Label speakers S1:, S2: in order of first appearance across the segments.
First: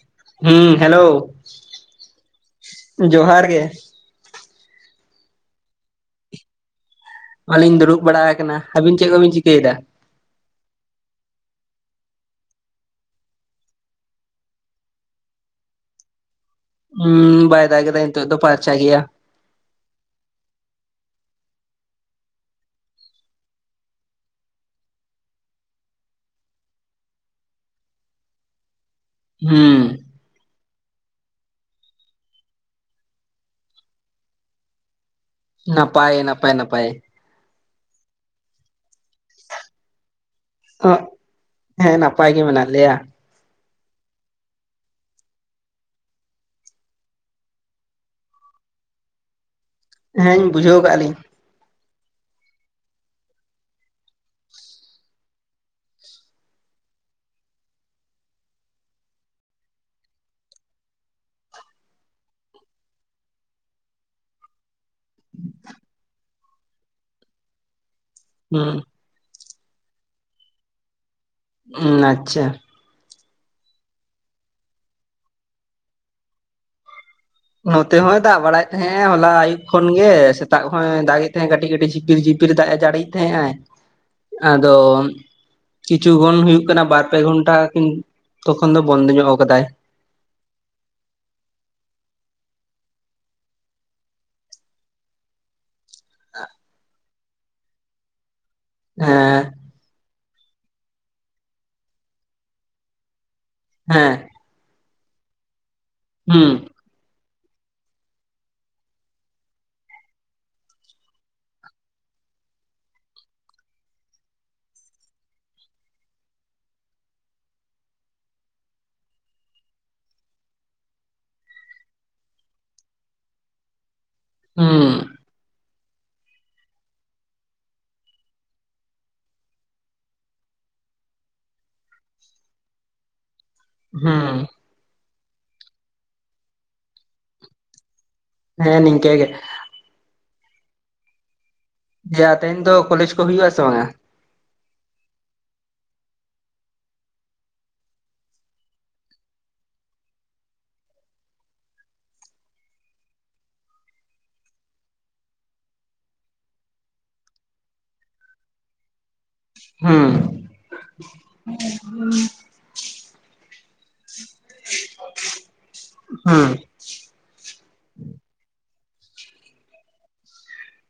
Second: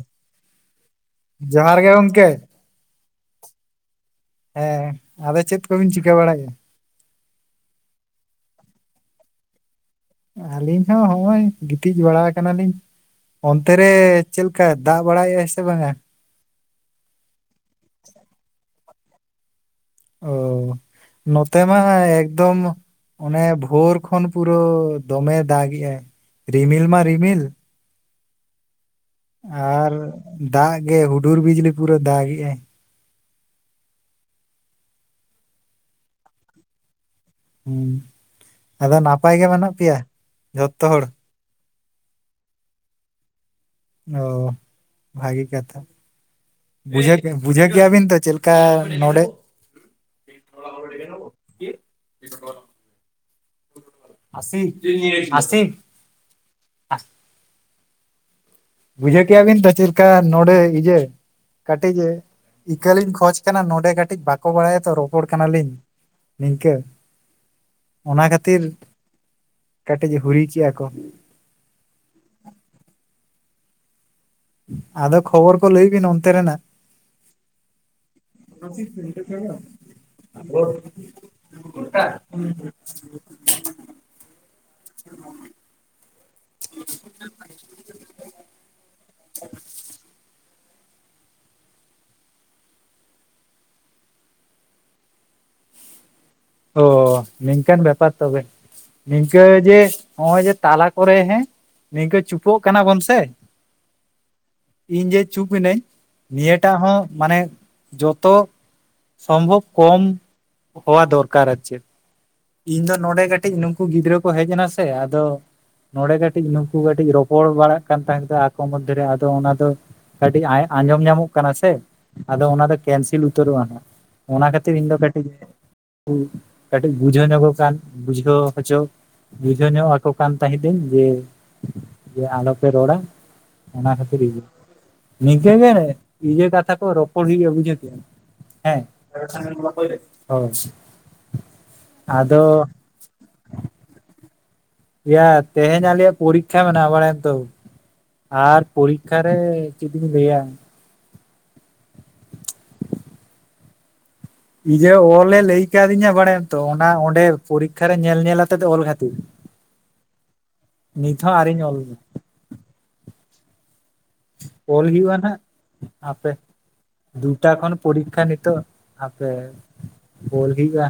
S1: [inaudible] ᱦᱩᱸ ᱦᱮᱞᱳ
S2: ᱡᱚᱦᱟᱨ ᱜᱮ ᱜᱚᱝᱠᱮ
S1: ᱡᱚᱦᱟᱨ ᱜᱮ
S2: ᱦᱮᱸ ᱟᱫᱚ ᱪᱮᱫ ᱠᱚᱵᱤᱱ ᱪᱤᱠᱟᱹ ᱵᱟᱲᱟᱭᱮ
S1: [inaudible] ᱫᱩᱨᱩᱵ ᱵᱟᱲᱟ ᱟᱠᱟᱱᱟ, ᱟᱹᱵᱤᱱ ᱪᱮᱜ ᱠᱚᱵᱤᱱ ᱪᱤᱠᱟᱹᱭ ᱫᱟ?
S2: ᱟᱹᱞᱤᱧ ᱦᱚᱸ ᱦᱚᱜ-ᱚᱭ ᱜᱤᱛᱤᱡ ᱵᱟᱲᱟ ᱠᱟᱱᱟᱞᱤᱧ ᱚᱱᱛᱮ ᱨᱮ ᱪᱮᱞᱠᱟ ᱫᱟᱜ ᱵᱟᱲᱟᱭᱮᱜ ᱟᱭ ᱥᱮ ᱵᱟᱝᱟ?
S1: ᱦᱩᱸ ᱵᱟᱭ ᱫᱟᱜᱮᱫᱟᱭ ᱱᱤᱛᱚᱜ ᱫᱚ ᱯᱷᱟᱨᱪᱟ ᱜᱮᱭᱟ
S2: ᱚ ᱱᱚᱛᱮ ᱢᱟ ᱮᱠᱫᱚᱢ ᱚᱱᱮ ᱵᱷᱳᱨ ᱠᱷᱚᱱ ᱯᱩᱨᱟᱹ ᱫᱚᱢᱮ ᱫᱟᱜᱮ ᱟᱭ ᱨᱤᱢᱤᱞ ᱢᱟ ᱨᱤᱢᱤᱞ
S1: ᱦᱩᱸ
S2: ᱟᱨ ᱫᱟᱜ ᱜᱮ ᱦᱩᱰᱩᱨ ᱵᱤᱡᱽᱞᱤ ᱯᱩᱨᱟᱹ ᱫᱟᱜᱮᱜᱼᱟᱭ
S1: ᱱᱟᱯᱟᱭ ᱱᱟᱯᱟᱭ ᱱᱟᱯᱟᱭ
S2: ᱦᱮᱸ ᱟᱫᱚ ᱱᱟᱯᱟᱭ ᱜᱮ ᱢᱮᱱᱟᱜ ᱯᱮᱭᱟ ᱡᱷᱚᱛᱚ ᱦᱚᱲ
S1: ᱦᱮᱸ ᱱᱟᱯᱟᱭ ᱜᱮ ᱢᱮᱱᱟᱜ ᱞᱮᱭᱟ᱾
S2: ᱚ ᱵᱷᱟᱜᱮ ᱠᱟᱛᱷᱟ ᱵᱩᱡᱷᱟᱹᱣ ᱵᱩᱡᱷᱟᱹᱣ ᱠᱮᱭᱟ ᱵᱤᱱ ᱛᱚ ᱪᱮᱫ ᱞᱮᱠᱟ ᱱᱚᱰᱮ
S1: ᱦᱮᱸᱧ ᱵᱩᱡᱷᱟᱹᱣ ᱠᱟᱜ ᱞᱤᱧ
S2: [unintelligible] ᱟᱥᱥᱤ ᱟᱥᱥᱤ ᱵᱩᱡᱟᱹ ᱠᱮᱭᱟ ᱵᱤᱱ ᱛᱚ ᱪᱮᱫ ᱞᱮᱠᱟ ᱱᱚᱰᱮ ᱤᱭᱟᱹ ᱠᱟᱹᱴᱤᱡ ᱤᱠᱟᱹ ᱞᱤᱧ ᱠᱷᱚᱡ ᱠᱟᱱᱟ ᱱᱚᱰᱮ ᱠᱟᱹᱴᱤᱡ ᱵᱟᱠᱚ ᱵᱟᱲᱟᱭᱟ ᱛᱚ ᱨᱚᱯᱚᱲ ᱠᱟᱱᱟᱞᱤᱧ ᱱᱤᱝᱠᱟᱹ ᱚᱱᱟ ᱠᱷᱟᱹᱛᱤᱨ ᱠᱟᱴᱤᱡ ᱦᱩᱨᱤᱪ ᱮᱫ ᱟᱠᱚ
S1: ᱦᱩᱸ ᱟᱪᱪᱷᱟ
S2: ᱟᱫᱚ ᱠᱷᱚᱵᱚᱨ ᱠᱚ ᱞᱟᱹᱭ ᱵᱤᱱ ᱚᱱᱛᱮ ᱨᱮᱱᱟᱜ
S1: ᱱᱚᱛᱮ ᱦᱚᱸᱛ ᱫᱟᱜ ᱵᱟᱲᱟᱭᱮᱫ ᱛᱟᱦᱮᱱ ᱦᱚᱞᱟ ᱟᱭᱩᱵ ᱠᱷᱚᱱ ᱜᱮ ᱥᱮᱛᱟᱜ ᱦᱚᱭ ᱫᱟᱜ ᱮ ᱛᱟᱦᱮᱸᱜ ᱠᱟᱹᱴᱤᱡ ᱠᱟᱹᱴᱤᱡ ᱡᱷᱤᱯᱤᱨ ᱡᱷᱤᱯᱤᱨ ᱫᱟᱜ ᱮ ᱡᱟᱹᱲᱤ ᱛᱮᱸ ᱟᱭ
S2: [unintelligible]
S1: ᱟᱫᱚ ᱠᱤᱪᱷᱩ ᱜᱚᱱ ᱦᱩᱭᱩᱜ ᱠᱟᱱᱟ ᱵᱟᱨ ᱯᱮ ᱜᱷᱚᱱᱴᱟ ᱠᱤᱱ ᱛᱚᱠᱷᱚᱱ ᱫᱚ ᱵᱚᱱᱫᱚ ᱧᱚᱜ ᱟᱠᱟᱫᱟᱭ [unintelligible]
S2: ᱚ ᱱᱤᱝᱠᱟᱱ ᱵᱮᱯᱟᱨ ᱛᱚᱵᱮ ᱱᱤᱝᱠᱟᱹ
S1: ᱦᱮᱸ
S2: ᱡᱮ ᱱᱚᱜᱼᱚᱭ ᱡᱮ ᱛᱟᱞᱟ ᱠᱚᱨᱮ ᱦᱮᱸ ᱱᱤᱝᱠᱟᱹ ᱪᱩᱯᱟᱹᱜ ᱠᱟᱱᱟ ᱵᱚᱱ ᱥᱮ
S1: ᱦᱮᱸ
S2: ᱤᱧ ᱡᱮ ᱪᱩᱯ ᱱᱟᱹᱧ
S1: ᱦᱩᱸ
S2: ᱱᱤᱭᱟᱹᱴᱟᱜ ᱦᱚᱸ ᱢᱟᱱᱮ ᱡᱚᱛᱚ ᱥᱚᱢᱵᱷᱚᱵ ᱠᱚᱢ ᱦᱚᱣᱟ ᱫᱚᱨᱠᱟᱨ ᱟᱨ ᱪᱮᱫ ᱤᱧ ᱫᱚ ᱱᱚᱰᱮ ᱠᱟᱹᱴᱤᱡ ᱱᱩᱠᱩ ᱜᱤᱫᱽᱨᱟᱹ ᱠᱚ ᱦᱮᱡ ᱮᱱᱟ ᱥᱮ ᱟᱫᱚ ᱱᱚᱰᱮ ᱠᱟᱹᱴᱤᱡ ᱱᱩᱠᱩ ᱠᱟᱹᱴᱤᱡ ᱨᱚᱯᱚᱲ ᱵᱟᱲᱟᱜ ᱠᱟᱱ ᱛᱟᱦᱮᱸ ᱟᱠᱚ ᱢᱚᱫᱽᱫᱷᱮᱨᱮ ᱟᱫᱚ ᱚᱱᱟ ᱫᱚ ᱠᱟᱹᱴᱤᱡ ᱟᱸᱡᱚᱢ ᱧᱟᱢᱚᱜ ᱠᱟᱱᱟ ᱥᱮ ᱟᱫᱚ ᱚᱱᱟ ᱫᱚ ᱠᱮᱱᱥᱮᱞ ᱩᱛᱟᱹᱨᱚᱜᱼᱟ ᱱᱟᱸᱜ ᱚᱱᱟ ᱠᱷᱟᱹᱛᱤᱨ
S1: ᱦᱩᱸ
S2: ᱤᱧ ᱫᱚ ᱠᱟᱹᱴᱤᱡ ᱠᱟᱹᱴᱤᱡ ᱵᱩᱡᱷᱟᱹᱣ ᱧᱚᱜᱚᱜ ᱠᱟᱱ ᱵᱩᱡᱷᱟᱹᱣ ᱦᱚᱪᱚ ᱵᱩᱡᱷᱟᱹᱣ ᱧᱚᱜ ᱟᱠᱚ ᱠᱟᱱ ᱛᱟᱦᱮᱸᱫᱟᱹᱧ ᱡᱮ ᱟᱞᱚᱯᱮ ᱨᱚᱲᱟ ᱚᱱᱟ ᱠᱷᱟᱹᱛᱤᱨ
S1: ᱦᱩᱸ
S2: ᱱᱤᱜᱮ ᱩᱭᱦᱟᱹᱨ ᱠᱟᱛᱷᱟ ᱠᱚ ᱨᱚᱯᱚᱲ ᱦᱩᱭᱩᱜ-ᱟ ᱵᱩᱡᱷᱟᱹᱣ ᱠᱮᱜ ᱟᱢ ᱦᱮᱸ
S1: ᱱᱤᱝᱠᱟᱹ ᱜᱮ
S2: [unintelligible] ᱦᱚᱭ
S1: ᱡᱟ ᱛᱮᱦᱮᱧ ᱫᱚ ᱠᱚᱞᱮᱡᱽ ᱠᱚ ᱦᱩᱭᱩᱜ-ᱟ ᱥᱮ ᱵᱟᱝᱼᱟ
S2: ᱭᱟ ᱛᱮᱦᱮᱧ ᱟᱞᱭᱟᱜ ᱯᱚᱨᱤᱠᱷᱟ ᱢᱮᱱᱟᱜ-ᱟ ᱵᱟᱲᱟᱭᱟᱢ ᱛᱚ ᱟᱨ ᱯᱚᱨᱤᱠᱠᱷᱟ ᱨᱮ ᱪᱮᱫ ᱤᱧ ᱞᱟᱹᱭᱟ ᱤᱭᱟᱹ ᱚᱞᱮ ᱞᱟᱹᱭ ᱠᱟᱫᱤᱧᱟ ᱵᱟᱲᱟᱭᱟᱢ ᱛᱚ ᱚᱱᱟ ᱚᱸᱰᱮ ᱯᱚᱨᱤᱠᱠᱷᱟ ᱨᱮ ᱧᱮᱞ- ᱧᱮᱞ ᱚᱛᱮᱫ ᱚᱞ ᱠᱷᱟᱹᱛᱤᱨ
S1: ᱦᱩᱸ
S2: ᱱᱤᱛ ᱦᱚᱸ ᱟᱨᱤᱧ ᱚᱞ-ᱟ ᱚᱞ ᱦᱩᱭᱩᱜᱼᱟ ᱱᱟᱜ ᱟᱯᱮ
S1: ᱦᱩᱸ
S2: ᱫᱩ ᱴᱟ ᱠᱷᱚᱱ ᱯᱚᱨᱤᱠᱷᱟ ᱱᱤᱛᱚᱜ ᱟᱯᱮ ᱚᱞ ᱦᱩᱭᱩᱜᱼᱟ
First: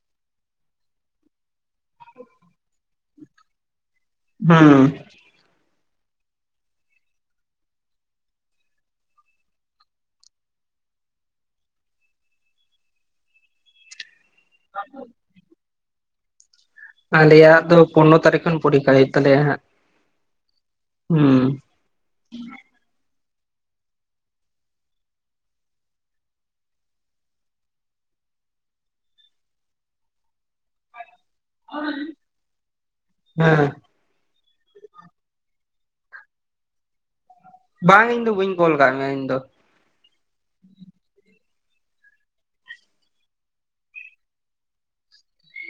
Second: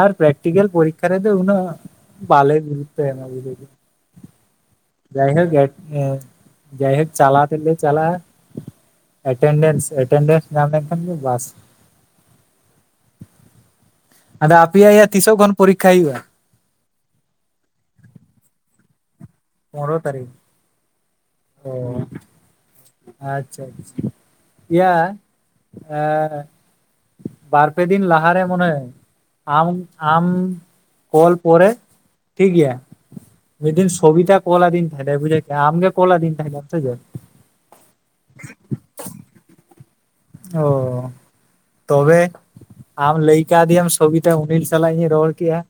S2: ᱟᱨ ᱯᱮᱠᱴᱤᱠᱮᱞ ᱯᱚᱨᱤᱠᱷᱟ ᱨᱮᱫᱚ ᱩᱱᱟᱹᱜ ᱵᱟᱞᱮ ᱜᱩᱨᱩᱛᱚ ᱮᱱᱟ ᱵᱩᱡ
S1: ᱦᱩᱸ
S2: ᱡᱟᱭᱦᱳᱠ ᱡᱟᱭᱦᱳᱠ ᱪᱟᱞᱟᱣ ᱛᱮᱫ ᱞᱮ ᱪᱟᱞᱟᱜ- ᱟ ᱮᱴᱮᱱᱰᱮᱱᱥ ᱮᱴᱮᱱᱰᱮᱱᱥ ᱧᱟᱢ ᱞᱮᱱᱠᱷᱟᱱ ᱜᱮ ᱵᱟᱥ ᱟᱫᱚ ᱟᱯᱮᱭᱟᱜ ᱭᱟ ᱛᱤᱥᱚᱠ ᱠᱷᱚᱱ ᱯᱚᱨᱤᱠᱷᱟ ᱦᱩᱭᱩᱜᱼᱟ
S1: ᱟᱞᱮᱭᱟᱜ ᱫᱚ ᱯᱚᱱᱱᱚ ᱛᱟᱹᱨᱤᱠᱷ ᱠᱷᱚᱱ ᱯᱚᱨᱤᱠᱷᱟ ᱦᱩᱭᱩᱜ ᱛᱟᱞᱮᱭᱟ ᱦᱟᱸᱜ
S2: ᱯᱚᱱᱨᱚ ᱛᱟᱹᱨᱤᱠᱷ
S1: ᱦᱩᱸ
S2: ᱚ ᱟᱪᱪᱷᱟ ᱟᱪᱪᱷᱟ, ᱤᱭᱟ ᱮᱻᱮ ᱵᱟᱨᱯᱮ ᱫᱤᱱ ᱞᱟᱦᱟᱨᱮ ᱢᱚᱱᱮ ᱦᱚᱭ ᱟᱢ ᱟᱢ ᱠᱚᱞ ᱯᱚᱨᱮ ᱴᱷᱤᱠ ᱜᱮᱭᱟ
S1: ᱦᱮᱸ
S2: ᱢᱤᱫᱤᱱ ᱠᱚᱵᱤᱛᱟ ᱠᱚᱞ ᱟᱹᱫᱤᱧ ᱛᱟᱸᱦᱮᱜ ᱮ ᱵᱩᱡᱷᱟᱹ ᱠᱮᱜ ᱟᱢ ᱟᱢ ᱜᱮ ᱠᱚᱞ ᱟᱹᱫᱤᱧ ᱛᱟᱦᱮᱱᱟᱢ ᱥᱮ ᱪᱮᱫ?
S1: ᱵᱟᱝ ᱤᱧ ᱫᱚ ᱵᱟᱹᱧ ᱠᱚᱞ ᱟᱠᱟᱫ ᱢᱮᱭᱟ ᱤᱧ ᱫᱚ᱾
S2: ᱚ ᱛᱚᱵᱮ ᱟᱢ ᱞᱟᱹᱭ ᱠᱟᱣᱫᱮᱭᱟᱢ ᱥᱚᱵᱤᱛᱟ ᱚᱱᱤᱞ ᱥᱟᱞᱟᱜ ᱤᱧ ᱨᱚᱲ ᱠᱮᱜᱼᱟ ᱾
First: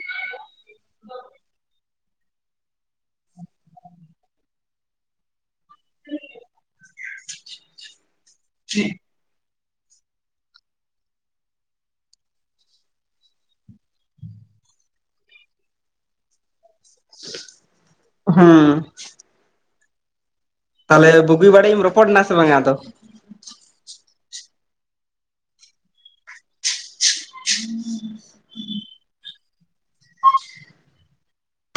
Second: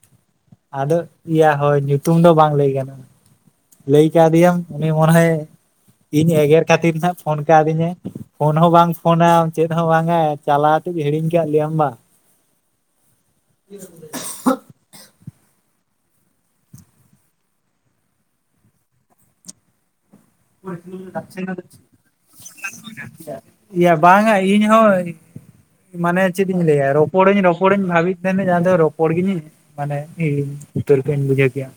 S2: ᱟᱫᱚ ᱤᱭᱟᱹ ᱦᱳᱭ ᱧᱩᱛᱩᱢ ᱫᱚ ᱵᱟᱝ ᱞᱟᱹᱭ ᱜᱟᱱᱚᱜᱼᱟ ᱞᱟᱹᱭ ᱠᱟᱫᱮᱭᱟᱢ ᱩᱱᱤ ᱢᱚᱱᱮᱦᱚᱭ ᱤᱧ ᱮᱜᱮᱨ ᱠᱷᱟᱹᱛᱤᱨ ᱦᱟᱸᱜ ᱯᱷᱳᱱ ᱠᱟᱣᱫᱤᱧᱟᱭ ᱯᱷᱳᱱ ᱦᱚᱸ ᱵᱟᱝ ᱯᱷᱳᱱᱟᱢ ᱪᱮᱫ ᱦᱚᱸ ᱵᱟᱝᱟ ᱪᱟᱞᱟᱣ ᱠᱟᱛᱮ ᱦᱤᱲᱤᱧ ᱠᱟᱜ ᱞᱮᱭᱟᱢ ᱵᱟ
S1: ᱦᱩᱸ ᱾ ᱛᱟᱦᱚᱞᱮ ᱵᱩᱜᱤ ᱵᱟᱹᱲᱤᱡ ᱮᱢ ᱨᱚᱯᱚᱲ ᱮᱱᱟ ᱥᱮ ᱵᱟᱝᱟ ᱟᱫᱚ?
S2: ᱤᱭᱟᱹ ᱵᱟᱝᱟ ᱤᱧ ᱦᱚᱸ ᱢᱟᱱᱮ ᱪᱮᱫ ᱤᱧ ᱞᱟᱹᱭᱟ ᱨᱚᱯᱚᱲᱟᱹᱧ ᱨᱚᱯᱚᱲᱟᱹᱧ ᱵᱷᱟᱹᱵᱤᱭᱮᱫ ᱛᱟᱦᱮᱱᱟᱹᱧ ᱮᱭᱟ ᱟᱫᱚ ᱨᱚᱯᱚᱲ ᱜᱤᱧ ᱢᱟᱱᱮ ᱦᱤᱲᱤᱧ ᱩᱛᱟᱹᱨ ᱠᱮᱫᱟᱹᱧ ᱵᱩᱡᱷᱟᱹᱣ ᱠᱮᱜᱼᱟᱢ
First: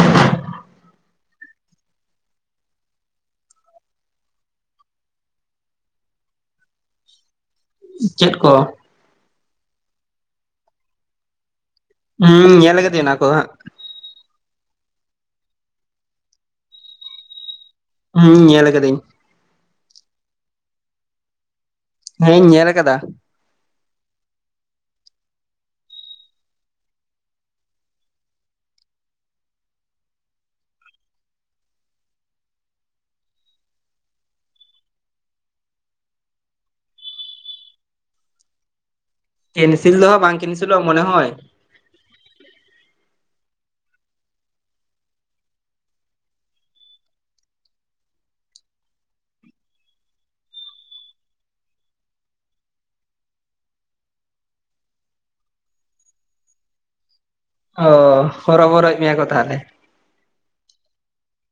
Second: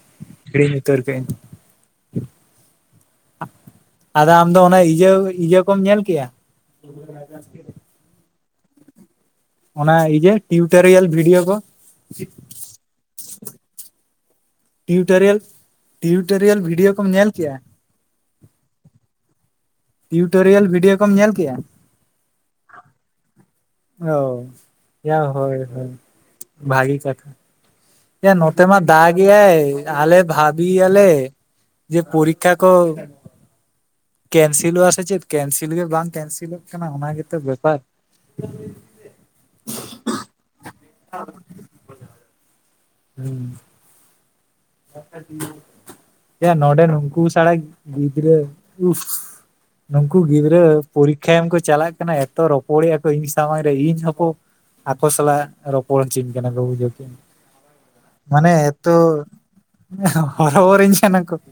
S2: ᱦᱤᱲᱤᱧ ᱩᱛᱟᱹᱨ ᱠᱮᱜ ᱟᱹᱧ ᱟᱫᱚ ᱟᱢ ᱫᱚ ᱚᱱᱟ ᱤᱭᱟᱹ ᱤᱭᱟᱹ ᱠᱚᱢ ᱧᱮᱞ ᱠᱮᱜᱼᱟ? [unintelligible]
S1: ᱪᱮᱫ ᱠᱚ?
S2: ᱚᱱᱟ ᱤᱭᱟᱹ ᱴᱤᱭᱩᱴᱳᱨᱤᱭᱟᱞ ᱵᱷᱤᱰᱭᱳ ᱠᱚ ᱾
S1: ᱦᱩᱸ ᱧᱮᱞ ᱟᱠᱟᱫᱤᱧ ᱚᱱᱟ ᱠᱚᱫᱚ ᱦᱟᱸᱜ ᱾
S2: ᱴᱤᱭᱩᱴᱟᱨᱤᱭᱟᱞ ᱴᱤᱭᱩᱴᱟᱨᱤᱭᱟᱞ ᱵᱷᱤᱰᱭᱳᱣ ᱠᱚᱢ ᱧᱮᱞ ᱠᱮᱜᱼᱟ?
S1: ᱦᱩᱸ ᱧᱮᱞ ᱟᱠᱟᱫᱟᱹᱧ ᱾
S2: ᱴᱤᱭᱩᱴᱳᱨᱤᱭᱟᱞ ᱵᱷᱤᱰᱭᱳᱣ ᱠᱚᱢ ᱧᱮᱞ ᱠᱮᱜᱼᱟ?
S1: ᱦᱮᱸᱧ ᱧᱮᱞ ᱟᱠᱟᱫᱟ ᱾
S2: ᱚ ᱮᱭᱟ ᱦᱳᱭ ᱦᱳᱭ ᱵᱷᱟᱜᱤ ᱠᱟᱛᱷᱟ ᱾ ᱮᱭᱟ ᱱᱚᱛᱮ ᱢᱟ ᱫᱟᱜ ᱜᱮᱭᱟᱭ ᱟᱞᱮ ᱵᱷᱵᱤᱭᱟᱞᱮ ᱡᱮ ᱯᱚᱨᱤᱠᱠᱷᱟ ᱠᱚ ᱠᱮᱱᱥᱤᱞᱚᱜᱼᱟ ᱥᱮ ᱪᱮᱫ ᱠᱮᱱᱤᱞ ᱜᱮ ᱵᱟᱝ ᱠᱮᱱᱥᱤᱞᱚᱜ ᱠᱟᱱᱟ ᱚᱱᱟ ᱜᱮᱛᱚ ᱵᱮᱯᱟᱨ ᱾ [unintelligible]
S1: ᱠᱮᱱᱤᱥ ᱫᱚ ᱦᱟᱸᱜ ᱵᱟᱝ ᱠᱮᱱᱥᱤᱞᱚᱜ-ᱟ ᱢᱚᱱᱮ ᱦᱚᱭ ᱾
S2: [unintelligible] ᱮᱭᱟ ᱱᱚᱰᱮᱱ ᱩᱱᱠᱩ ᱥᱟᱸᱲᱟ ᱜᱤᱫᱽᱨᱟᱹ ᱱᱩᱠᱩ ᱜᱤᱫᱽᱨᱟᱹ ᱯᱚᱨᱤᱠᱠᱷᱟ ᱮᱢ ᱠᱚ ᱪᱟᱞᱟᱜ ᱠᱟᱱᱟ ᱮᱛᱚ ᱨᱚᱯᱚᱲᱮᱜᱼᱟ ᱠᱚ ᱤᱧ ᱥᱟᱢᱟᱝ ᱨᱮ ᱤᱧ ᱦᱚᱸᱠᱚ ᱟᱠᱚ ᱥᱟᱞᱟᱜ ᱨᱚᱯᱚᱲ ᱦᱚᱪᱚᱧ ᱠᱟᱱᱟ ᱠᱚ ᱵᱩᱡᱷᱟᱹᱣ ᱠᱮᱜᱼᱟᱢ ᱾
S1: ᱚ ᱦᱚᱨᱚᱵᱚᱨᱚᱭᱮᱫ ᱢᱮᱭᱟ ᱠᱚ ᱛᱟᱦᱞᱮ ᱾
S2: [unintelligible] ᱦᱚᱨᱚ ᱵᱚᱨᱚᱧ ᱠᱟᱱᱟ ᱠᱚ ᱾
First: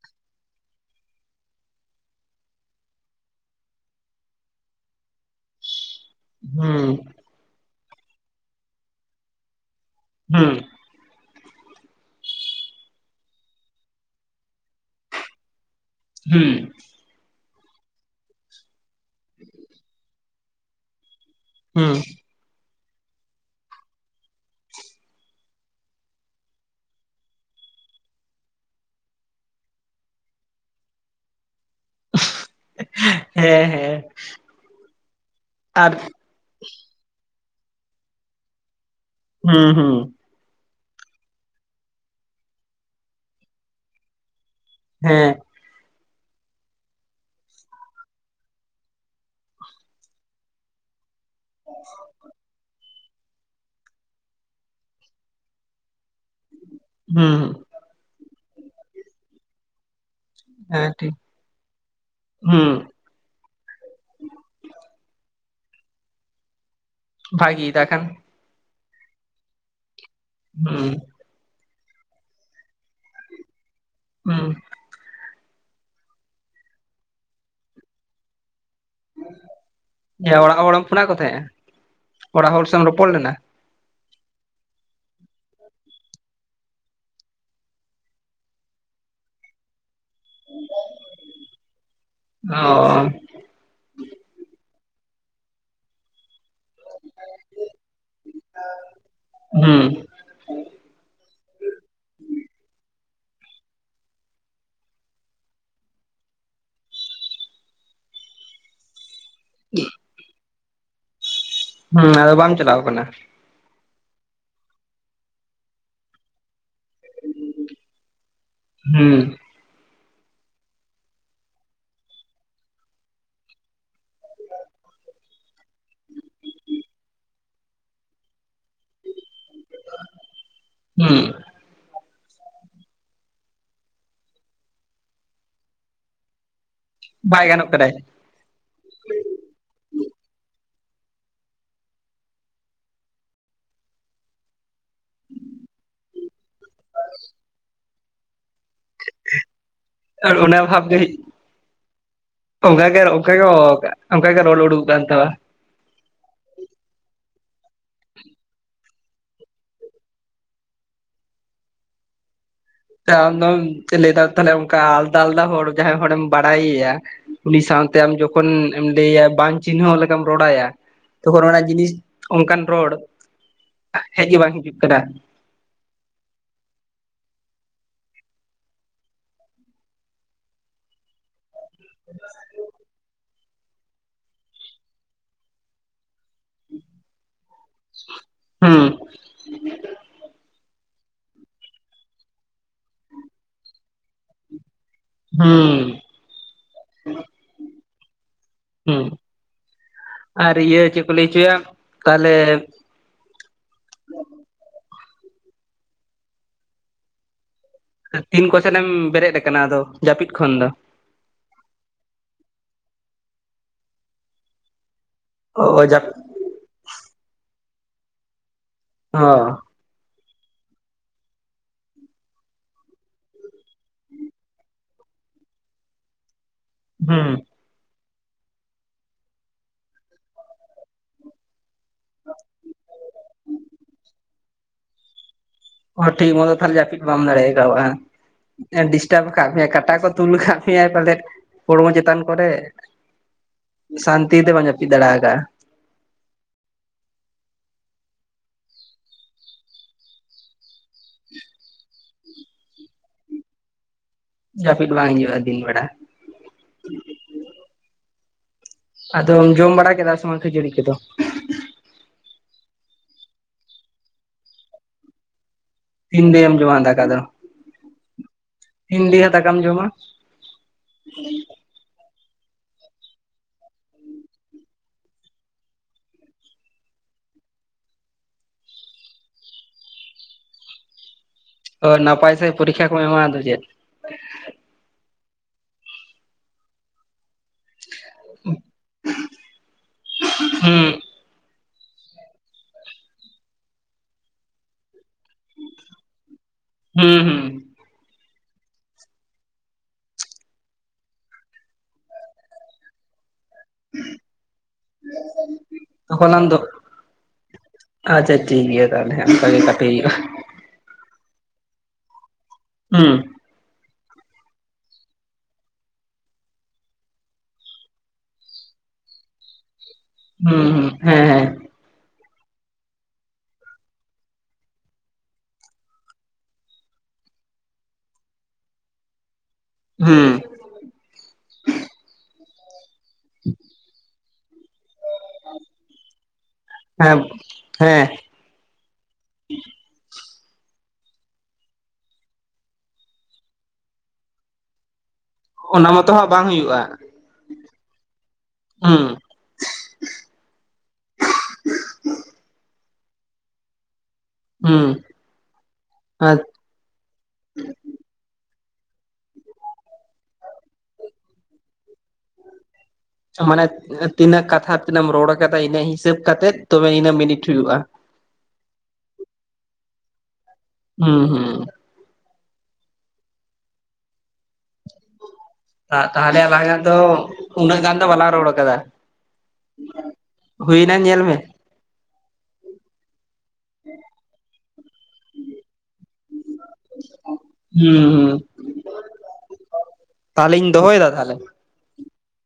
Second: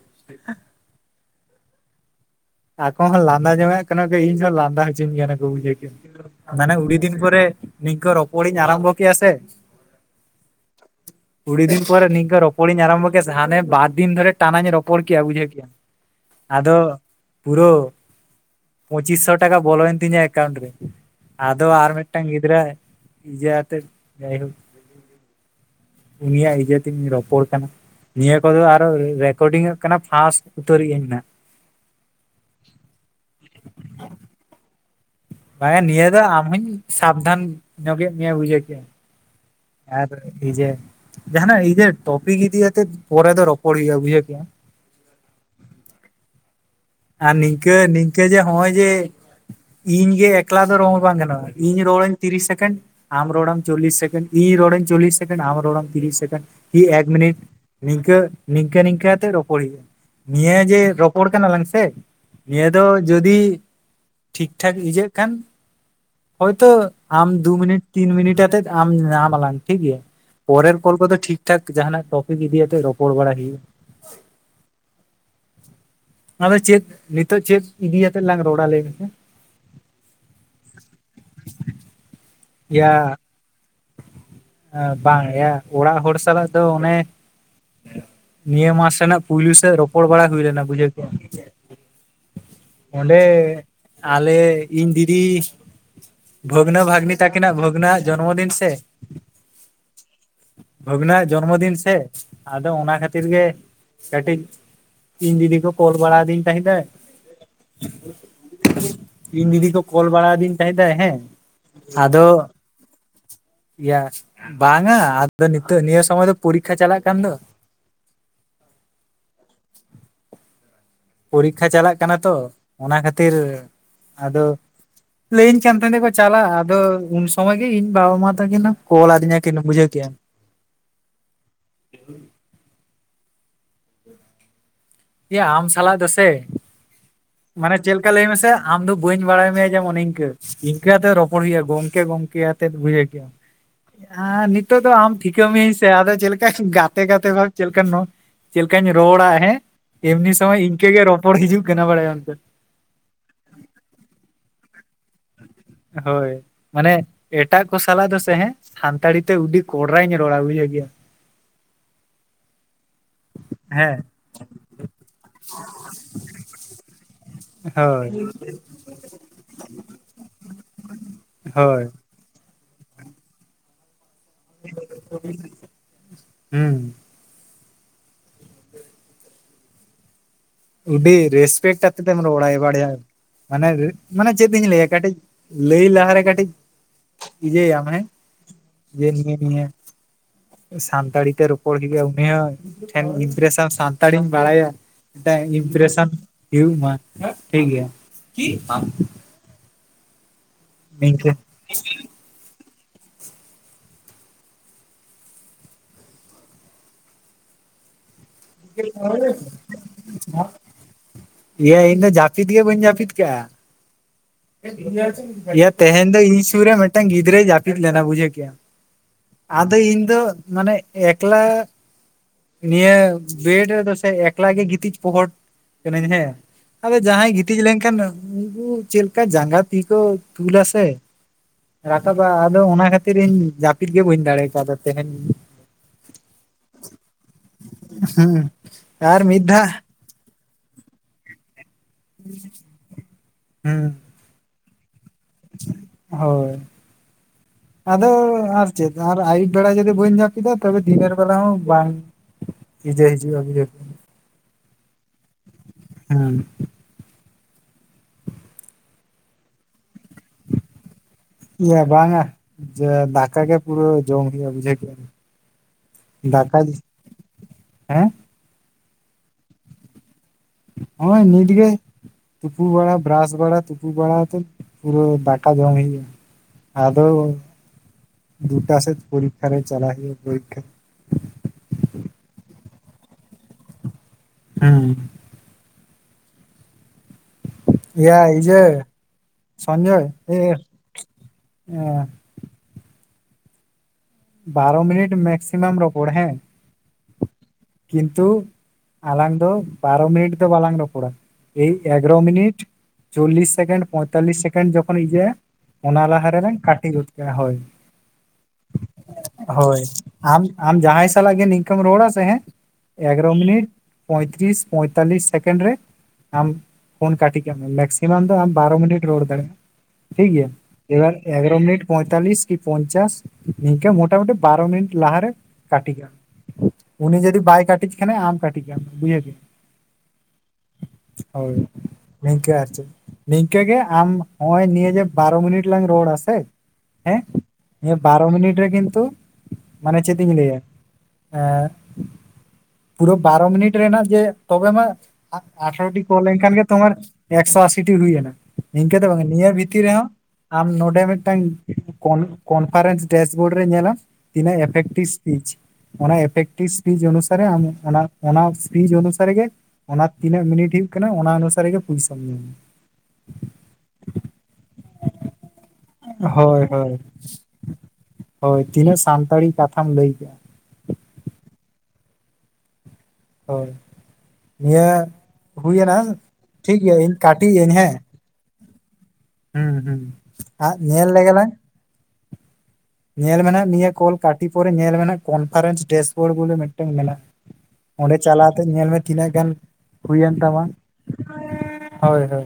S2: ᱟᱠᱚ ᱦᱚᱸ ᱞᱟᱸᱫᱟ ᱡᱚᱝᱟᱜ ᱠᱟᱱᱟ ᱠᱚ ᱤᱧ ᱦᱚᱸ ᱞᱟᱸᱫᱟ ᱦᱚᱪᱚᱧ ᱠᱟᱱᱟ ᱠᱚ ᱵᱩᱡᱷᱟᱹᱣ ᱠᱮᱜᱼᱟᱢ᱾ ᱢᱟᱱᱮ
S1: ᱦᱩᱸ
S2: ᱩᱲᱤᱫᱤᱱ ᱯᱚᱨᱮ ᱤᱧ ᱠᱚ ᱨᱚᱯᱚᱲᱤᱧ ᱟᱨᱟᱢᱵᱷᱚ ᱠᱮᱜᱼᱟ ᱥᱮ ᱾
S1: ᱦᱩᱸ ᱾
S2: [unintelligible] ᱩᱲᱤ ᱫᱤᱱ ᱯᱚᱨᱮ ᱱᱤᱝᱠᱟᱹ ᱨᱚᱯᱚᱲᱤᱧ ᱟᱨᱟᱢᱵᱷᱚ ᱠᱮᱜᱼᱟ ᱥᱮ ᱦᱟᱱᱮ ᱵᱟᱨ ᱫᱤᱱ ᱫᱷᱚᱨᱮ ᱴᱟᱱᱟᱧ ᱨᱚᱯᱚᱲ ᱠᱮᱜᱼᱟ ᱵᱩᱡᱷᱟᱹᱣ ᱠᱮᱜᱼᱟᱢ ᱾
S1: ᱦᱩᱸ ᱾
S2: ᱯᱩᱨᱟᱹ ᱯᱚᱸᱪᱤᱥ ᱥᱚ ᱴᱟᱠᱟ ᱵᱚᱞᱚᱭᱮᱱ ᱛᱤᱧᱟ ᱮᱠᱟᱣᱩᱱᱴᱨᱮ ᱾ ᱟᱫᱚ ᱟᱨ
S1: ᱦᱩᱸ
S2: ᱢᱤᱫᱴᱟᱝ ᱜᱤᱫᱽᱨᱟᱹ ᱟᱜ ᱤᱡᱟᱹ ᱟ ᱛᱮᱫ ᱡᱟᱭᱦᱳᱠ ᱩᱱᱤᱭᱟᱜ ᱤᱭᱟᱹ ᱛᱤᱧ ᱨᱚᱯᱚᱲ ᱠᱟᱱᱟ ᱾ ᱱᱤᱭᱟᱹ ᱠᱚᱫᱚ ᱟᱨ ᱨᱮᱠᱚᱨᱰᱤᱝᱚᱜ ᱠᱟᱱᱟ ᱯᱷᱟᱥ ᱩᱛᱟᱹᱨᱤᱡ ᱟᱹᱧ ᱱᱟᱜ ᱾
S1: ᱦᱮᱸ ᱦᱮᱸ ᱾
S2: ᱵᱟᱝᱭᱟ ᱱᱤᱭᱟᱹ ᱫᱚ ᱟᱢ ᱦᱚᱧ ᱥᱟᱵᱽᱫᱷᱟᱱ ᱧᱚᱜᱮᱫ ᱢᱮᱭᱟ ᱵᱩᱡᱷᱟᱹᱣ ᱠᱮᱜᱼᱟᱢ᱾
S1: ᱦᱩᱸ ᱦᱩᱸ᱾
S2: ᱮᱭ ᱡᱮ ᱡᱟᱸᱦᱟᱱᱟᱜ ᱤᱭᱟᱹ ᱴᱚᱯᱤᱠ ᱤᱫᱤ ᱠᱟᱛᱮᱫ ᱯᱚᱨᱮ ᱫᱚ ᱨᱚᱯᱚᱲ ᱦᱩᱭᱩᱜᱼᱟ ᱵᱩᱡᱷᱟᱹᱣ ᱠᱮᱜᱼᱟᱢ᱾
S1: ᱦᱮᱸ ᱾
S2: ᱟᱨ ᱱᱤᱝᱠᱟᱹ ᱱᱤᱝᱠᱟᱹ ᱡᱮ ᱱᱚᱜᱼᱚᱭ ᱡᱮ ᱤᱧᱜᱮ ᱮᱠᱞᱟ ᱫᱚ ᱨᱚᱲ ᱦᱚᱸ ᱵᱟᱝ ᱜᱟᱱᱚᱜ ᱤᱧ ᱨᱚᱲᱟᱹᱧ ᱛᱤᱨᱤᱥ ᱥᱮᱠᱮᱱᱰ ᱾ ᱟᱢ ᱨᱚᱲᱟᱢ ᱪᱚᱞᱤᱥ ᱥᱮᱠᱮᱱᱰ ᱤᱧ ᱨᱚᱲᱤᱧ ᱪᱚᱞᱤᱥ ᱥᱮᱠᱮᱱᱰ ᱟᱢ ᱨᱚᱲ ᱟᱢ ᱛᱤᱨᱤᱥ ᱥᱮᱠᱮᱱᱰ ᱤ ᱮᱠ ᱢᱤᱱᱤᱴ
S1: ᱦᱩᱸ
S2: ᱾ ᱱᱤᱝᱠᱟᱹ ᱱᱤᱝᱠᱟᱹ ᱱᱤᱝᱠᱟᱹ ᱛᱮ ᱨᱚᱯᱚᱲ ᱦᱩᱭᱩᱜᱼᱟ ᱱᱤᱭᱟᱹ ᱡᱮ
S1: ᱦᱮᱸ ᱴᱷᱤᱠ
S2: ᱨᱚᱯᱚᱲ ᱠᱟᱱᱟ ᱞᱟᱝ ᱥᱮ ᱱᱤᱭᱟᱹ ᱫᱚ
S1: ᱦᱩᱸ
S2: ᱡᱚᱫᱤ ᱴᱷᱤᱠ ᱴᱷᱟᱠ ᱤᱡᱟᱹᱜ ᱠᱷᱟᱱ ᱦᱚᱭᱛᱳ ᱟᱢ ᱫᱩ
S1: ᱵᱷᱟᱜᱤ
S2: ᱢᱤᱱᱤᱴ
S1: ᱛᱟᱠᱷᱟᱱ
S2: ᱛᱤᱱ ᱢᱤᱱᱤᱴ ᱟᱛᱮᱫ ᱟᱢ ᱧᱟᱢ ᱟᱞᱟᱝ ᱴᱷᱤᱠ ᱜᱮᱭᱟ ᱯᱚᱨᱮᱨ
S1: ᱦᱩᱸ
S2: ᱠᱚᱞ ᱠᱚᱫᱚ ᱴᱷᱤᱠ ᱡᱟᱠ ᱡᱟᱦᱟᱱᱟᱜ ᱴᱚᱯᱤᱠ ᱤᱫᱤᱭᱟᱛᱮᱜ ᱨᱚᱯᱚᱲ ᱵᱟᱲᱟᱭ ᱦᱩᱭᱩᱜᱼᱟ
S1: [unintelligible]
S2: ᱟᱫᱚ ᱪᱮᱫ ᱱᱤᱛᱚᱜ ᱪᱮᱫ ᱤᱫᱤᱛᱮᱛ ᱞᱟᱝ ᱨᱚᱲ ᱟᱞᱟᱝ ᱞᱟᱹᱭ ᱢᱮᱥᱮ
S1: ᱚᱲᱟᱜ ᱦᱚᱲᱮᱢ ᱯᱷᱩᱱᱟ ᱠᱚ ᱛᱟᱦᱮᱸᱜᱼᱟ ᱚᱲᱟᱜ ᱦᱚᱲ ᱥᱟᱸᱣ
S2: ᱭᱟ
S1: ᱨᱚᱯᱚᱲ ᱞᱮᱱᱟ
S2: ᱵᱟᱝ ᱭᱟ ᱚᱲᱟᱜ ᱦᱚᱲ ᱥᱟᱞᱟᱜ ᱫᱚ ᱚᱱᱮ ᱱᱤᱭᱟᱹ ᱢᱟᱥ ᱨᱮᱱᱟᱜ ᱯᱩᱭᱞᱩ ᱥᱮᱫ ᱨᱚ ᱯᱚᱲ ᱵᱟᱲᱟ ᱦᱩᱭ ᱞᱮᱱᱟ ᱵᱩᱡᱷᱟᱹᱣ ᱠᱮᱜᱟᱢ
S1: ᱚ
S2: ᱚᱸᱰᱮ ᱟᱞᱮ ᱤᱧ ᱫᱤᱫᱤ ᱵᱷᱚᱜᱽᱱᱟᱹ ᱵᱷᱟᱜᱽᱱᱤ ᱛᱟᱹᱠᱤᱱᱟᱜ ᱵᱷᱚᱜᱽᱱᱟᱹ ᱟᱜ ᱡᱚᱱᱢᱚ ᱫᱤᱱ ᱥᱮ
S1: ᱦᱩᱸ
S2: ᱵᱷᱚᱜᱽᱱᱟᱹ ᱟᱜ ᱡᱚᱱᱢᱚ ᱫᱤᱱ ᱥᱮ ᱟᱫᱚ ᱚᱱᱟ ᱠᱷᱟᱹᱛᱤᱨ ᱜᱮ ᱠᱟᱹᱴᱤᱡ ᱤᱧ ᱫᱤᱫᱤ ᱠᱚᱞ ᱵᱟᱲᱟ ᱟᱫᱤᱧ ᱛᱟᱷᱮᱱᱟ ᱤᱱ ᱫᱤᱫᱤ ᱠᱚᱞ ᱵᱟᱲᱟ ᱟᱫᱧ ᱛᱟᱷᱮᱱᱟ ᱦᱮᱸ
S1: ᱦᱩᱸ ᱟᱫᱚ ᱵᱟᱢ ᱪᱟᱞᱟᱣ ᱟᱠᱟᱱᱟ
S2: ᱤᱭᱟᱹ ᱵᱟᱝᱼᱟ ᱟᱫᱚ ᱱᱤᱛᱚᱜ ᱱᱤᱭᱟᱹ ᱥᱚᱢᱚᱭ ᱫᱚ ᱯᱚᱨᱤᱠᱷᱟ ᱪᱟᱞᱟᱜ ᱠᱟᱱ ᱫᱚ
S1: ᱦᱩᱸ
S2: ᱯᱚᱨᱤᱠᱷᱟ ᱪᱟᱞᱟᱜ ᱠᱟᱱᱟ ᱛᱚ ᱚᱱᱟ ᱠᱷᱟᱹᱛᱤᱨ ᱟᱫᱚ ᱞᱟᱹᱭᱟᱹᱧ ᱠᱟᱱ ᱛᱟᱦᱮᱸᱱᱟ ᱠᱚ ᱪᱟᱞᱟᱜᱼᱟ ᱟᱫᱚ ᱩᱱ ᱥᱚᱢᱚᱭ ᱜᱮ ᱤᱧ ᱵᱟᱵᱟ ᱢᱟ ᱛᱟᱹᱠᱤᱱ ᱠᱚᱞ ᱟᱹᱫᱤᱧᱟ ᱠᱤᱱ ᱵᱩᱡᱷᱟᱹᱣ ᱠᱮᱜᱟᱢ
S1: ᱦᱩᱸ
S2: ᱮᱭᱟ ᱟᱢ ᱥᱟᱞᱟᱜ ᱫᱚ ᱥᱮ
S1: ᱵᱟᱭ ᱜᱟᱱᱚᱜ
S2: ᱢᱟᱱᱮ
S1: ᱠᱟᱱᱟᱭ
S2: ᱪᱮᱫ ᱞᱮᱠᱟ ᱞᱟᱹᱭ ᱢᱮᱥᱮ ᱟᱢ ᱫᱚ ᱵᱟᱹᱧ ᱵᱟᱲᱟᱭ ᱢᱮᱭᱟ ᱡᱮᱢᱚᱱ ᱤᱱᱠᱟᱹ ᱤᱱᱠᱟᱹᱛᱮ ᱨᱚᱯᱚᱲ ᱦᱩᱭᱩᱜᱼᱟ ᱜᱚᱝᱠᱮ ᱜᱚᱝᱠᱮ ᱟᱛᱮᱫ ᱵᱩᱡᱟᱹᱣ ᱠᱮᱭᱟᱢ ᱟᱨ ᱱᱤᱛᱚᱜ ᱫᱚ ᱟᱢ ᱴᱷᱤᱠᱟᱹ ᱢᱤᱭᱟᱹᱧ ᱥᱮ ᱟᱫᱚ ᱪᱮᱫ ᱞᱮᱠᱟ ᱪᱚ ᱜᱟᱛᱮ ᱜᱟᱛᱮ ᱵᱷᱟ ᱪᱮᱞᱮᱠᱟ ᱪᱮᱫ ᱞᱮᱠᱟᱹᱧ ᱨᱚᱲᱟ ᱦᱮᱸ ᱮᱢᱱᱤ
S1: ᱟᱨ
S2: ᱥᱚᱢᱚᱭ
S1: ᱚᱱᱟ ᱵᱷᱟᱵ
S2: ᱤᱱᱠᱟᱹ ᱜᱮ ᱨᱚᱯᱚᱲ ᱦᱤᱡᱩᱜ ᱠᱟᱱᱟ ᱵᱟᱲᱟᱭᱟᱢ ᱥᱮ
S1: ᱚᱱᱠᱟᱜᱮ ᱜᱮ ᱚᱱᱠᱟᱜ ᱚᱱᱠᱟᱜᱮ ᱨᱚᱲ ᱩᱰᱩᱠ ᱠᱟᱱ ᱛᱟᱢᱟ
S2: ᱦᱳᱭ ᱢᱟᱱᱮ ᱮᱴᱟᱜ ᱠᱚ ᱥᱟᱞᱟᱜ ᱫᱚᱥᱮ ᱦᱮᱸ ᱥᱟᱱᱛᱟᱲᱤ ᱛᱮ ᱟᱹᱰᱤ ᱠᱚᱰᱨᱟᱧ ᱨᱚᱲᱟ ᱵᱩᱡᱷᱟᱹᱣ ᱠᱮᱜᱟᱢ [unintelligible]
S1: ᱟᱢᱫᱚᱢ
S2: ᱦᱮᱸ
S1: ᱞᱟᱹᱭ ᱫᱟᱢ ᱛᱟᱦᱮ ᱚᱱᱠᱟ ᱟᱞᱟᱫᱟ ᱟᱞᱟᱫᱟ ᱦᱚᱲ ᱡᱟᱦᱟᱸᱭ ᱦᱚᱲᱮᱢ ᱵᱟᱲᱟᱭᱮᱭᱟ ᱩᱱᱤ ᱥᱟᱶᱛᱮ
S2: ᱦᱳᱭ
S1: ᱟᱢ ᱡᱚᱠᱷᱚᱱ ᱮᱢ ᱞᱟᱹᱭᱟ ᱵᱟᱝ ᱪᱤᱱᱦᱟᱹᱣ ᱞᱮᱠᱟᱢ ᱨᱚᱲᱟᱭᱟ ᱛᱚᱠᱷᱚᱱ ᱚᱱᱟ
S2: ᱦᱳᱭ
S1: ᱡᱤᱱᱤᱥ ᱚᱱᱠᱟᱱ ᱨᱚᱲ ᱦᱮᱡ ᱜᱮ ᱵᱟᱝ ᱦᱤᱡᱩᱜ ᱠᱟᱱᱟ
S2: ᱦᱩᱸ ᱟᱹᱰᱤ ᱨᱮᱥᱯᱮᱠᱴᱟᱛᱮᱫ ᱮᱢ ᱨᱚᱲ ᱟᱭᱟ ᱵᱟᱲᱭᱟ ᱢᱟᱱᱮ ᱢᱟᱱᱮ ᱪᱮᱫ ᱤᱧ ᱞᱟᱹᱭᱟ ᱠᱟᱹᱴᱤᱡ ᱞᱟᱹᱭ ᱞᱟᱦᱟᱨᱮ ᱠᱟᱹᱴᱤᱡ ᱡᱤᱭᱮ ᱟᱢ ᱦᱮᱸ
S1: ᱦᱩᱸ
S2: ᱤᱭᱮ ᱱᱤᱭᱟᱹ ᱥᱟᱱᱛᱟᱲᱤ ᱛᱮ ᱨᱚᱯᱚᱲ ᱦᱩᱭᱩᱜᱼᱟ ᱩᱱᱤ ᱦᱚᱸ ᱴᱷᱮᱱ ᱜᱤᱫᱽᱨᱟᱹ ᱥᱟᱣᱸ ᱥᱟᱱᱛᱟᱲᱤᱧ ᱵᱟᱲᱟᱭᱟ ᱢᱤᱫᱴᱟᱝ
S1: ᱦᱩᱸ
S2: ᱤᱢᱯᱨᱮᱥᱚᱱ ᱦᱩᱭᱩᱜ ᱢᱟ ᱴᱷᱤᱠ ᱜᱮᱭᱟ
S1: ᱦᱩᱸ ᱟᱨ ᱤᱭᱟᱹ ᱪᱮᱫ ᱠᱚ ᱞᱟᱹᱭ
S2: ᱱᱤᱝᱠᱟᱹ
S1: ᱦᱚᱪᱚᱭᱟ ᱛᱟᱦᱚᱞᱮ [unintelligible] ᱛᱤᱱ ᱠᱚᱛᱮᱱᱮᱢ ᱵᱮᱨᱮᱫ ᱟᱠᱟᱱᱟ ᱟᱫᱚ ᱡᱟᱹᱯᱤᱫ ᱠᱷᱚᱱ ᱫᱚ
S2: ᱤᱭᱟᱹ ᱤᱧ ᱫᱚ ᱡᱟᱹᱯᱤᱫ ᱜᱮ ᱵᱟᱹᱧ ᱡᱟᱹᱯᱤᱫ ᱠᱮᱜᱼᱟ ᱮᱭᱟ
S1: ᱚ
S2: ᱛᱮᱦᱮᱧ
S1: ᱡᱟᱹᱯᱤᱫ
S2: ᱫᱚ ᱤᱧ ᱥᱩᱨ ᱨᱮ ᱢᱤᱫᱴᱟᱝ ᱜᱤᱫᱽᱨᱟᱹᱭ ᱡᱟᱹᱯᱤᱫ ᱞᱮᱱᱟ ᱵᱩᱡᱷᱟᱹᱣ ᱠᱮᱭᱟᱢ
S1: ᱦᱚ
S2: ᱟᱫᱚ ᱤᱧ ᱫᱚ ᱢᱟᱱᱮ ᱮᱠᱞᱟ ᱱᱤᱭᱟᱹ ᱵᱮᱴ ᱨᱮᱫᱚ ᱥᱮ ᱮᱠᱞᱟ ᱜᱮ ᱜᱤᱛᱤᱡ ᱯᱚᱦᱚᱲ ᱠᱟᱹᱱᱤᱧ ᱦᱮᱸ ᱟᱫᱚ
S1: ᱦᱩᱸ
S2: ᱡᱟᱦᱟᱸᱭ ᱜᱤᱛᱤᱡ ᱞᱮᱱᱠᱷᱟᱱ ᱩᱱᱠᱩ ᱪᱮᱫ ᱞᱮᱠᱟ ᱡᱟᱸᱜᱟ ᱛᱤ ᱠᱚ ᱫᱩᱞᱟᱥᱮ᱾ ᱨᱟᱠᱟᱵᱟ ᱟᱫᱚ ᱚᱱᱟ ᱠᱷᱟᱹᱛᱤᱨ ᱤᱧ ᱡᱟᱹᱯᱤᱫ ᱜᱮ ᱵᱟᱹᱧ ᱫᱟᱲᱮ ᱠᱟᱣᱫᱟ ᱛᱮᱦᱮᱧ᱾
S1: ᱚ ᱴᱷᱤᱠ ᱢᱚᱛᱚ ᱛᱟᱦᱚᱞᱮ ᱡᱟᱹᱯᱤᱫ ᱵᱟᱢ ᱫᱟᱲᱮᱣ
S2: ᱦᱮᱸ
S1: ᱠᱟᱫᱟ
S2: ᱟᱨ
S1: ᱰᱤᱥᱴᱟᱵ
S2: ᱢᱤᱫ
S1: ᱠᱟᱜ ᱢᱮ
S2: ᱫᱷᱟᱣ
S1: ᱠᱟᱴᱟ ᱠᱚ᱾ ᱛᱩᱞ ᱟᱠᱟᱫ ᱢᱮᱭᱟᱭ ᱯᱟᱞᱮᱫ ᱦᱚᱲᱢᱚ ᱪᱮᱛᱟᱱ ᱠᱚᱨᱮ
S2: ᱦᱮᱸ
S1: ᱥᱟᱱᱛᱤ ᱛᱮ ᱵᱟᱝ [inaudible] ᱡᱟᱯᱤᱛ ᱫᱟᱲᱟ [inaudible]
S2: ᱦᱳᱭ ᱟᱫᱚ ᱟᱨ ᱪᱮᱫ ᱟᱨ ᱟᱹᱭᱩᱵ ᱵᱮᱲᱟ ᱡᱩᱫᱤ ᱵᱟᱹᱧ ᱡᱟᱯᱤᱭ ᱠᱮᱫᱟ ᱛᱚᱵᱮ ᱫᱤᱱᱮᱨ ᱵᱮᱞᱟ ᱦᱚᱸ ᱵᱟᱝ᱾ [unintelligible]
S1: ᱡᱟᱹᱯᱤᱫ ᱵᱟᱝ ᱦᱤᱡᱩᱜ-ᱟ ᱫᱤᱱ ᱵᱮᱲᱟ
S2: [unintelligible]
S1: ᱟᱫᱚᱢ ᱡᱚᱢ ᱵᱟᱲᱟ ᱠᱮᱫᱟ ᱥᱮ ᱵᱟᱝ ᱠᱷᱟᱹᱡᱟᱹᱲᱤ ᱠᱚᱫᱚ?
S2: ᱤᱭᱟᱹ ᱵᱟᱝᱟ ᱡᱮ ᱫᱟᱠᱟ ᱜᱮ ᱯᱩᱨᱟᱹ ᱡᱚᱢ ᱦᱩᱭᱩᱜ-ᱟ ᱵᱩᱡᱷᱟᱹᱣ ᱠᱮᱭᱟ ᱞᱤᱧ᱾
S1: ᱛᱤᱱ ᱨᱮᱢ
S2: ᱫᱟᱠᱟᱭ
S1: ᱡᱚᱢᱟ ᱫᱟᱠᱟ ᱫᱚ
S2: ᱦᱮᱸ
S1: [unintelligible] ᱫᱟᱠᱟᱢ ᱡᱚᱢ-ᱟ
S2: ᱱᱚᱜ-ᱚᱭ ᱱᱤᱛᱜᱮ᱾ ᱛᱩᱯᱩ ᱵᱟᱲᱟ ᱵᱨᱟᱥ ᱵᱟᱲᱟ ᱛᱩᱯᱩ ᱵᱟᱲᱟ ᱯᱩᱨᱟᱹ ᱫᱟᱠᱟ ᱡᱚᱢ ᱦᱩᱭᱩᱜ-ᱟ᱾ ᱟᱫᱚ ᱫᱩᱴᱟ ᱥᱮᱫ ᱯᱚᱨᱤᱠᱠᱷᱟ ᱨᱮ ᱪᱟᱞᱟᱜ ᱦᱩᱭᱩᱜᱼᱟ ᱯᱚᱨᱤᱠᱠᱷᱟ᱾
S1: ᱱᱟᱯᱟᱭ ᱥᱟᱦᱤ ᱯᱚᱨᱤᱠᱠᱷᱟ ᱠᱚᱢ ᱮᱢᱟ ᱟᱫᱚ ᱪᱮᱫ,
S2: ᱦᱮᱸ ᱮᱭᱟ ᱤᱭᱟᱹ ᱡᱮ ᱥᱚᱧᱡᱚᱭ,
S1: ᱦᱩᱸ
S2: ᱵᱟᱨᱚ ᱢᱤᱱᱤᱴ ᱢᱮᱠᱥᱤᱢᱟᱢ ᱨᱚᱯᱚᱲ ᱦᱮᱸ
S1: ᱦᱩᱸ ᱦᱩᱸ
S2: ᱠᱤᱱᱛᱩ ᱟᱞᱟᱝ ᱫᱚ ᱵᱟᱨᱚ ᱢᱤᱱᱤᱴ ᱫᱚ ᱵᱟᱞᱟᱝ ᱨᱚᱯᱚᱲᱟ ᱮᱭ ᱮᱜᱟᱨᱚ ᱢᱤᱱᱤᱴ ᱪᱚᱞᱞᱤᱥ ᱥᱮᱠᱮᱱᱰ ᱯᱚᱸᱭᱛᱟᱞᱞᱤᱥ ᱥᱮᱠᱮᱱᱰ ᱡᱚᱠᱷᱚᱱ ᱤᱭᱟ. ᱜ- ᱟ ᱚᱱᱟ ᱞᱟᱦᱟ
S1: ᱦᱚᱞᱟᱢ
S2: ᱨᱮᱞᱟᱝ
S1: ᱫᱚ
S2: ᱠᱟᱹᱴᱤ ᱜᱚᱫ ᱠᱟᱭᱟ ᱦᱳᱭ
S1: ᱟᱪᱪᱷᱟ ᱴᱷᱤᱠ ᱜᱮᱭᱟ᱾ ᱛᱟᱦᱞᱮ ᱦᱟ
S2: ᱦᱳᱭ ᱟᱢ ᱟᱢ ᱡᱟᱦᱟᱸᱭ ᱥᱟᱞᱟᱜ ᱜᱮ ᱱᱤᱝᱠᱟᱹᱢ ᱨᱚᱲᱟ ᱥᱮ ᱦᱮᱸ
S1: ᱦᱩᱸ
S2: ᱮᱜᱟᱨᱚ ᱢᱤᱱᱤᱴ, ᱯᱚᱸᱭᱛᱨᱤᱥ ᱯᱚᱸᱭᱛᱟᱞᱞᱤᱥ ᱥᱮᱠᱮᱱᱰ ᱨᱮ ᱟᱢ ᱯᱷᱳᱱ ᱠᱟᱹᱴᱤ ᱠᱟᱜ ᱢᱮ ᱢᱮᱠᱥᱤᱢᱟᱢ ᱫᱚ ᱟᱢ ᱵᱟᱨᱳ ᱢᱤᱱᱤᱴ ᱨᱚᱲ ᱫᱟᱲᱮᱭᱟᱜ-ᱟ᱾ ᱴᱷᱤᱠ ᱜᱮᱭᱟ
S1: ᱦᱩᱸ ᱦᱩᱸ
S2: ᱮᱵᱟᱨ
S1: ᱦᱮᱸ ᱦᱮᱸ
S2: ᱮᱜᱟᱨᱚ ᱢᱤᱱᱤᱴ ᱯᱚᱸᱭᱛᱟᱞᱞᱤᱥ ᱠᱤ ᱯᱚᱧᱪᱟᱥ, ᱱᱤᱱᱝᱠᱟ ᱢᱚᱴᱟᱢᱩᱴᱤ ᱵᱟᱨᱚ ᱢᱤᱱᱤᱴ ᱞᱟᱦᱟᱨᱮ ᱠᱟᱹᱴᱤ ᱠᱟᱜ ᱢᱮ᱾ ᱩᱱᱤ ᱡᱩᱫᱤ ᱵᱟᱭ ᱠᱟᱹᱴᱤᱡ ᱠᱷᱟᱱ ᱟᱢ ᱠᱟᱹᱴᱤᱡ ᱢᱮ ᱵᱩᱡᱷᱟᱹᱣ ᱠᱟ
S1: ᱦᱮᱸ
S2: ᱦᱚᱭ ᱱᱤᱝᱠᱟᱹ ᱟᱨ ᱪᱮᱫ ᱱᱤᱝᱠᱟᱹ ᱜᱮ ᱟᱢ ᱱᱚᱜ-ᱚᱭ ᱱᱤᱭᱟᱹ ᱵᱟᱨᱚ ᱢᱤᱱᱤᱴ ᱞᱟᱝ ᱨᱚᱲ ᱟᱥᱮ
S1: ᱦᱮᱸ
S2: ᱦᱮ ᱱᱤᱭᱟ
S1: ᱦᱮᱸ
S2: ᱵᱟᱨᱚ ᱢᱤᱱᱤᱴ᱾ ᱨᱮ ᱠᱤᱱᱛᱩ ᱢᱟᱱᱮ ᱪᱮᱫ ᱤᱧ ᱞᱟᱹᱭᱟ ᱮ ᱯᱩᱨᱟᱹ ᱵᱟᱨᱚ ᱢᱤᱱᱤᱴ ᱨᱮᱱᱟᱜ ᱡᱮ ᱛᱚᱵᱮ ᱢᱟ ᱟᱨ
S1: ᱚᱱᱟ
S2: ᱟᱴᱷᱟᱨᱚᱴᱤ
S1: ᱢᱚᱛᱚ
S2: ᱠᱚ
S1: ᱦᱟᱸᱜ ᱵᱟᱝ
S2: ᱞᱮᱱᱠᱷᱟᱱ ᱜᱮ
S1: ᱦᱩᱭᱩᱜᱼᱟ
S2: ᱛᱳᱢᱟᱨ ᱮᱠᱥᱚ ᱟᱥᱤᱴᱤ ᱦᱩᱭᱱᱟ᱾ ᱱᱤᱝᱠᱟᱹ
S1: ᱦᱩᱸ
S2: ᱫᱚ ᱵᱟᱝ ᱱᱤᱭᱟᱹ ᱵᱷᱤᱛᱤᱨ ᱨᱮᱦᱚᱸ ᱟᱢ ᱱᱚᱰᱮ ᱢᱮᱫᱴᱟᱝ ᱠᱚᱱᱯᱷᱟᱨᱮᱱᱥ ᱰᱮᱥ ᱵᱳᱨᱰ ᱨᱮ ᱧᱮᱞᱟᱢ ᱛᱤᱱᱟᱹᱜ
S1: ᱦᱩᱸ
S2: ᱮᱯᱷᱮᱠᱴᱤᱵᱷ ᱥᱯᱤᱪ ᱚᱱᱟ
S1: ᱟᱪᱪᱷᱟ
S2: ᱮᱯᱷᱮᱠᱴᱤᱵᱷ ᱯᱷᱤᱡ ᱚᱱᱩᱥᱟᱨᱮ ᱚᱱᱟ ᱚᱱᱟ ᱯᱷᱨᱤᱡ ᱚᱱᱩᱥᱟᱨ ᱜᱮ ᱚᱱᱟ ᱛᱤᱱᱟᱹᱜ ᱢᱤᱱᱤᱴ ᱦᱳᱭᱳᱜ ᱠᱟᱱᱟ ᱚᱱᱟ ᱚᱱᱩᱥᱟᱨᱤ ᱜᱮ ᱯᱚᱭᱥᱟᱢ ᱧᱟᱢᱟ᱾
S1: ᱢᱟᱱᱮ ᱛᱤᱱᱟᱹᱜ ᱠᱟᱛᱷᱟ ᱛᱤᱱᱟᱹᱜ ᱮᱢ ᱨᱚᱲ ᱠᱟᱫᱟ ᱤᱱᱟᱹᱜ ᱦᱤᱥᱟᱹᱵ ᱠᱟᱛᱮᱜ
S2: ᱦᱳᱭ
S1: ᱛᱚᱵᱮ
S2: ᱦᱳᱭ
S1: ᱤᱱᱟᱹᱜ ᱵᱤᱱᱤᱰ ᱦᱩᱭᱩᱜ-ᱟ᱾
S2: ᱦᱳᱭ ᱛᱤᱱᱟᱹᱜ ᱥᱟᱱᱛᱟᱲᱤ ᱠᱟᱛᱷᱟᱢ ᱞᱟᱹᱭ ᱠᱮ-ᱟ᱾
S1: ᱦᱮᱸ ᱦᱮᱸ
S2: ᱦᱳᱭ ᱱᱤᱭᱟᱹ ᱦᱩᱭᱮᱱᱟ
S1: ᱛᱟᱦᱚᱞᱮ
S2: ᱴᱷᱤᱠ
S1: ᱟᱞᱟᱝᱟᱜ ᱫᱚ
S2: ᱜᱮᱭᱟ ᱤᱧ ᱠᱟᱹᱴᱤᱭᱟᱧ
S1: ᱩᱱᱟᱹᱜ
S2: ᱦᱮᱸ
S1: ᱜᱟᱱ ᱫᱚ ᱵᱟᱞᱟᱝ ᱨᱚᱲ ᱠᱟᱫᱟ᱾
S2: ᱦᱩ ᱦᱩ ᱟᱨ
S1: ᱦᱩᱭᱱᱟ
S2: ᱧᱮᱞ
S1: ᱢᱮ
S2: ᱞᱮᱜᱮᱞᱟᱝ ᱧᱮᱞ ᱢᱮᱱᱟᱜ ᱱᱤᱭᱟᱹ ᱠᱚᱞ ᱠᱟᱹᱴᱤ ᱯᱚᱨᱮ ᱧᱮᱞ ᱢᱮ ᱱᱟᱜ ᱠᱚᱱᱯᱷᱟᱨᱮᱱᱥ ᱰᱮᱥᱵᱳᱨᱰ ᱵᱚᱞᱮ ᱢᱤᱫᱴᱟᱝ ᱢᱮᱱᱟᱜ-ᱟ᱾
S1: ᱦᱩᱸ
S2: ᱚᱸᱰᱮ
S1: ᱦᱩᱸ
S2: ᱪᱟᱞᱟᱣ ᱛᱮ ᱧᱮᱞ ᱢᱮ ᱛᱤᱱᱟᱹᱜ ᱜᱟᱱ ᱦᱩᱭᱮᱱ ᱛᱟᱢᱟ᱾
S1: ᱛᱟᱦᱚᱞᱮᱧ ᱫᱚᱦᱚᱭᱮᱫᱟ ᱛᱟᱦᱚᱞᱮ
S2: ᱦᱳᱭ ᱦᱳᱭ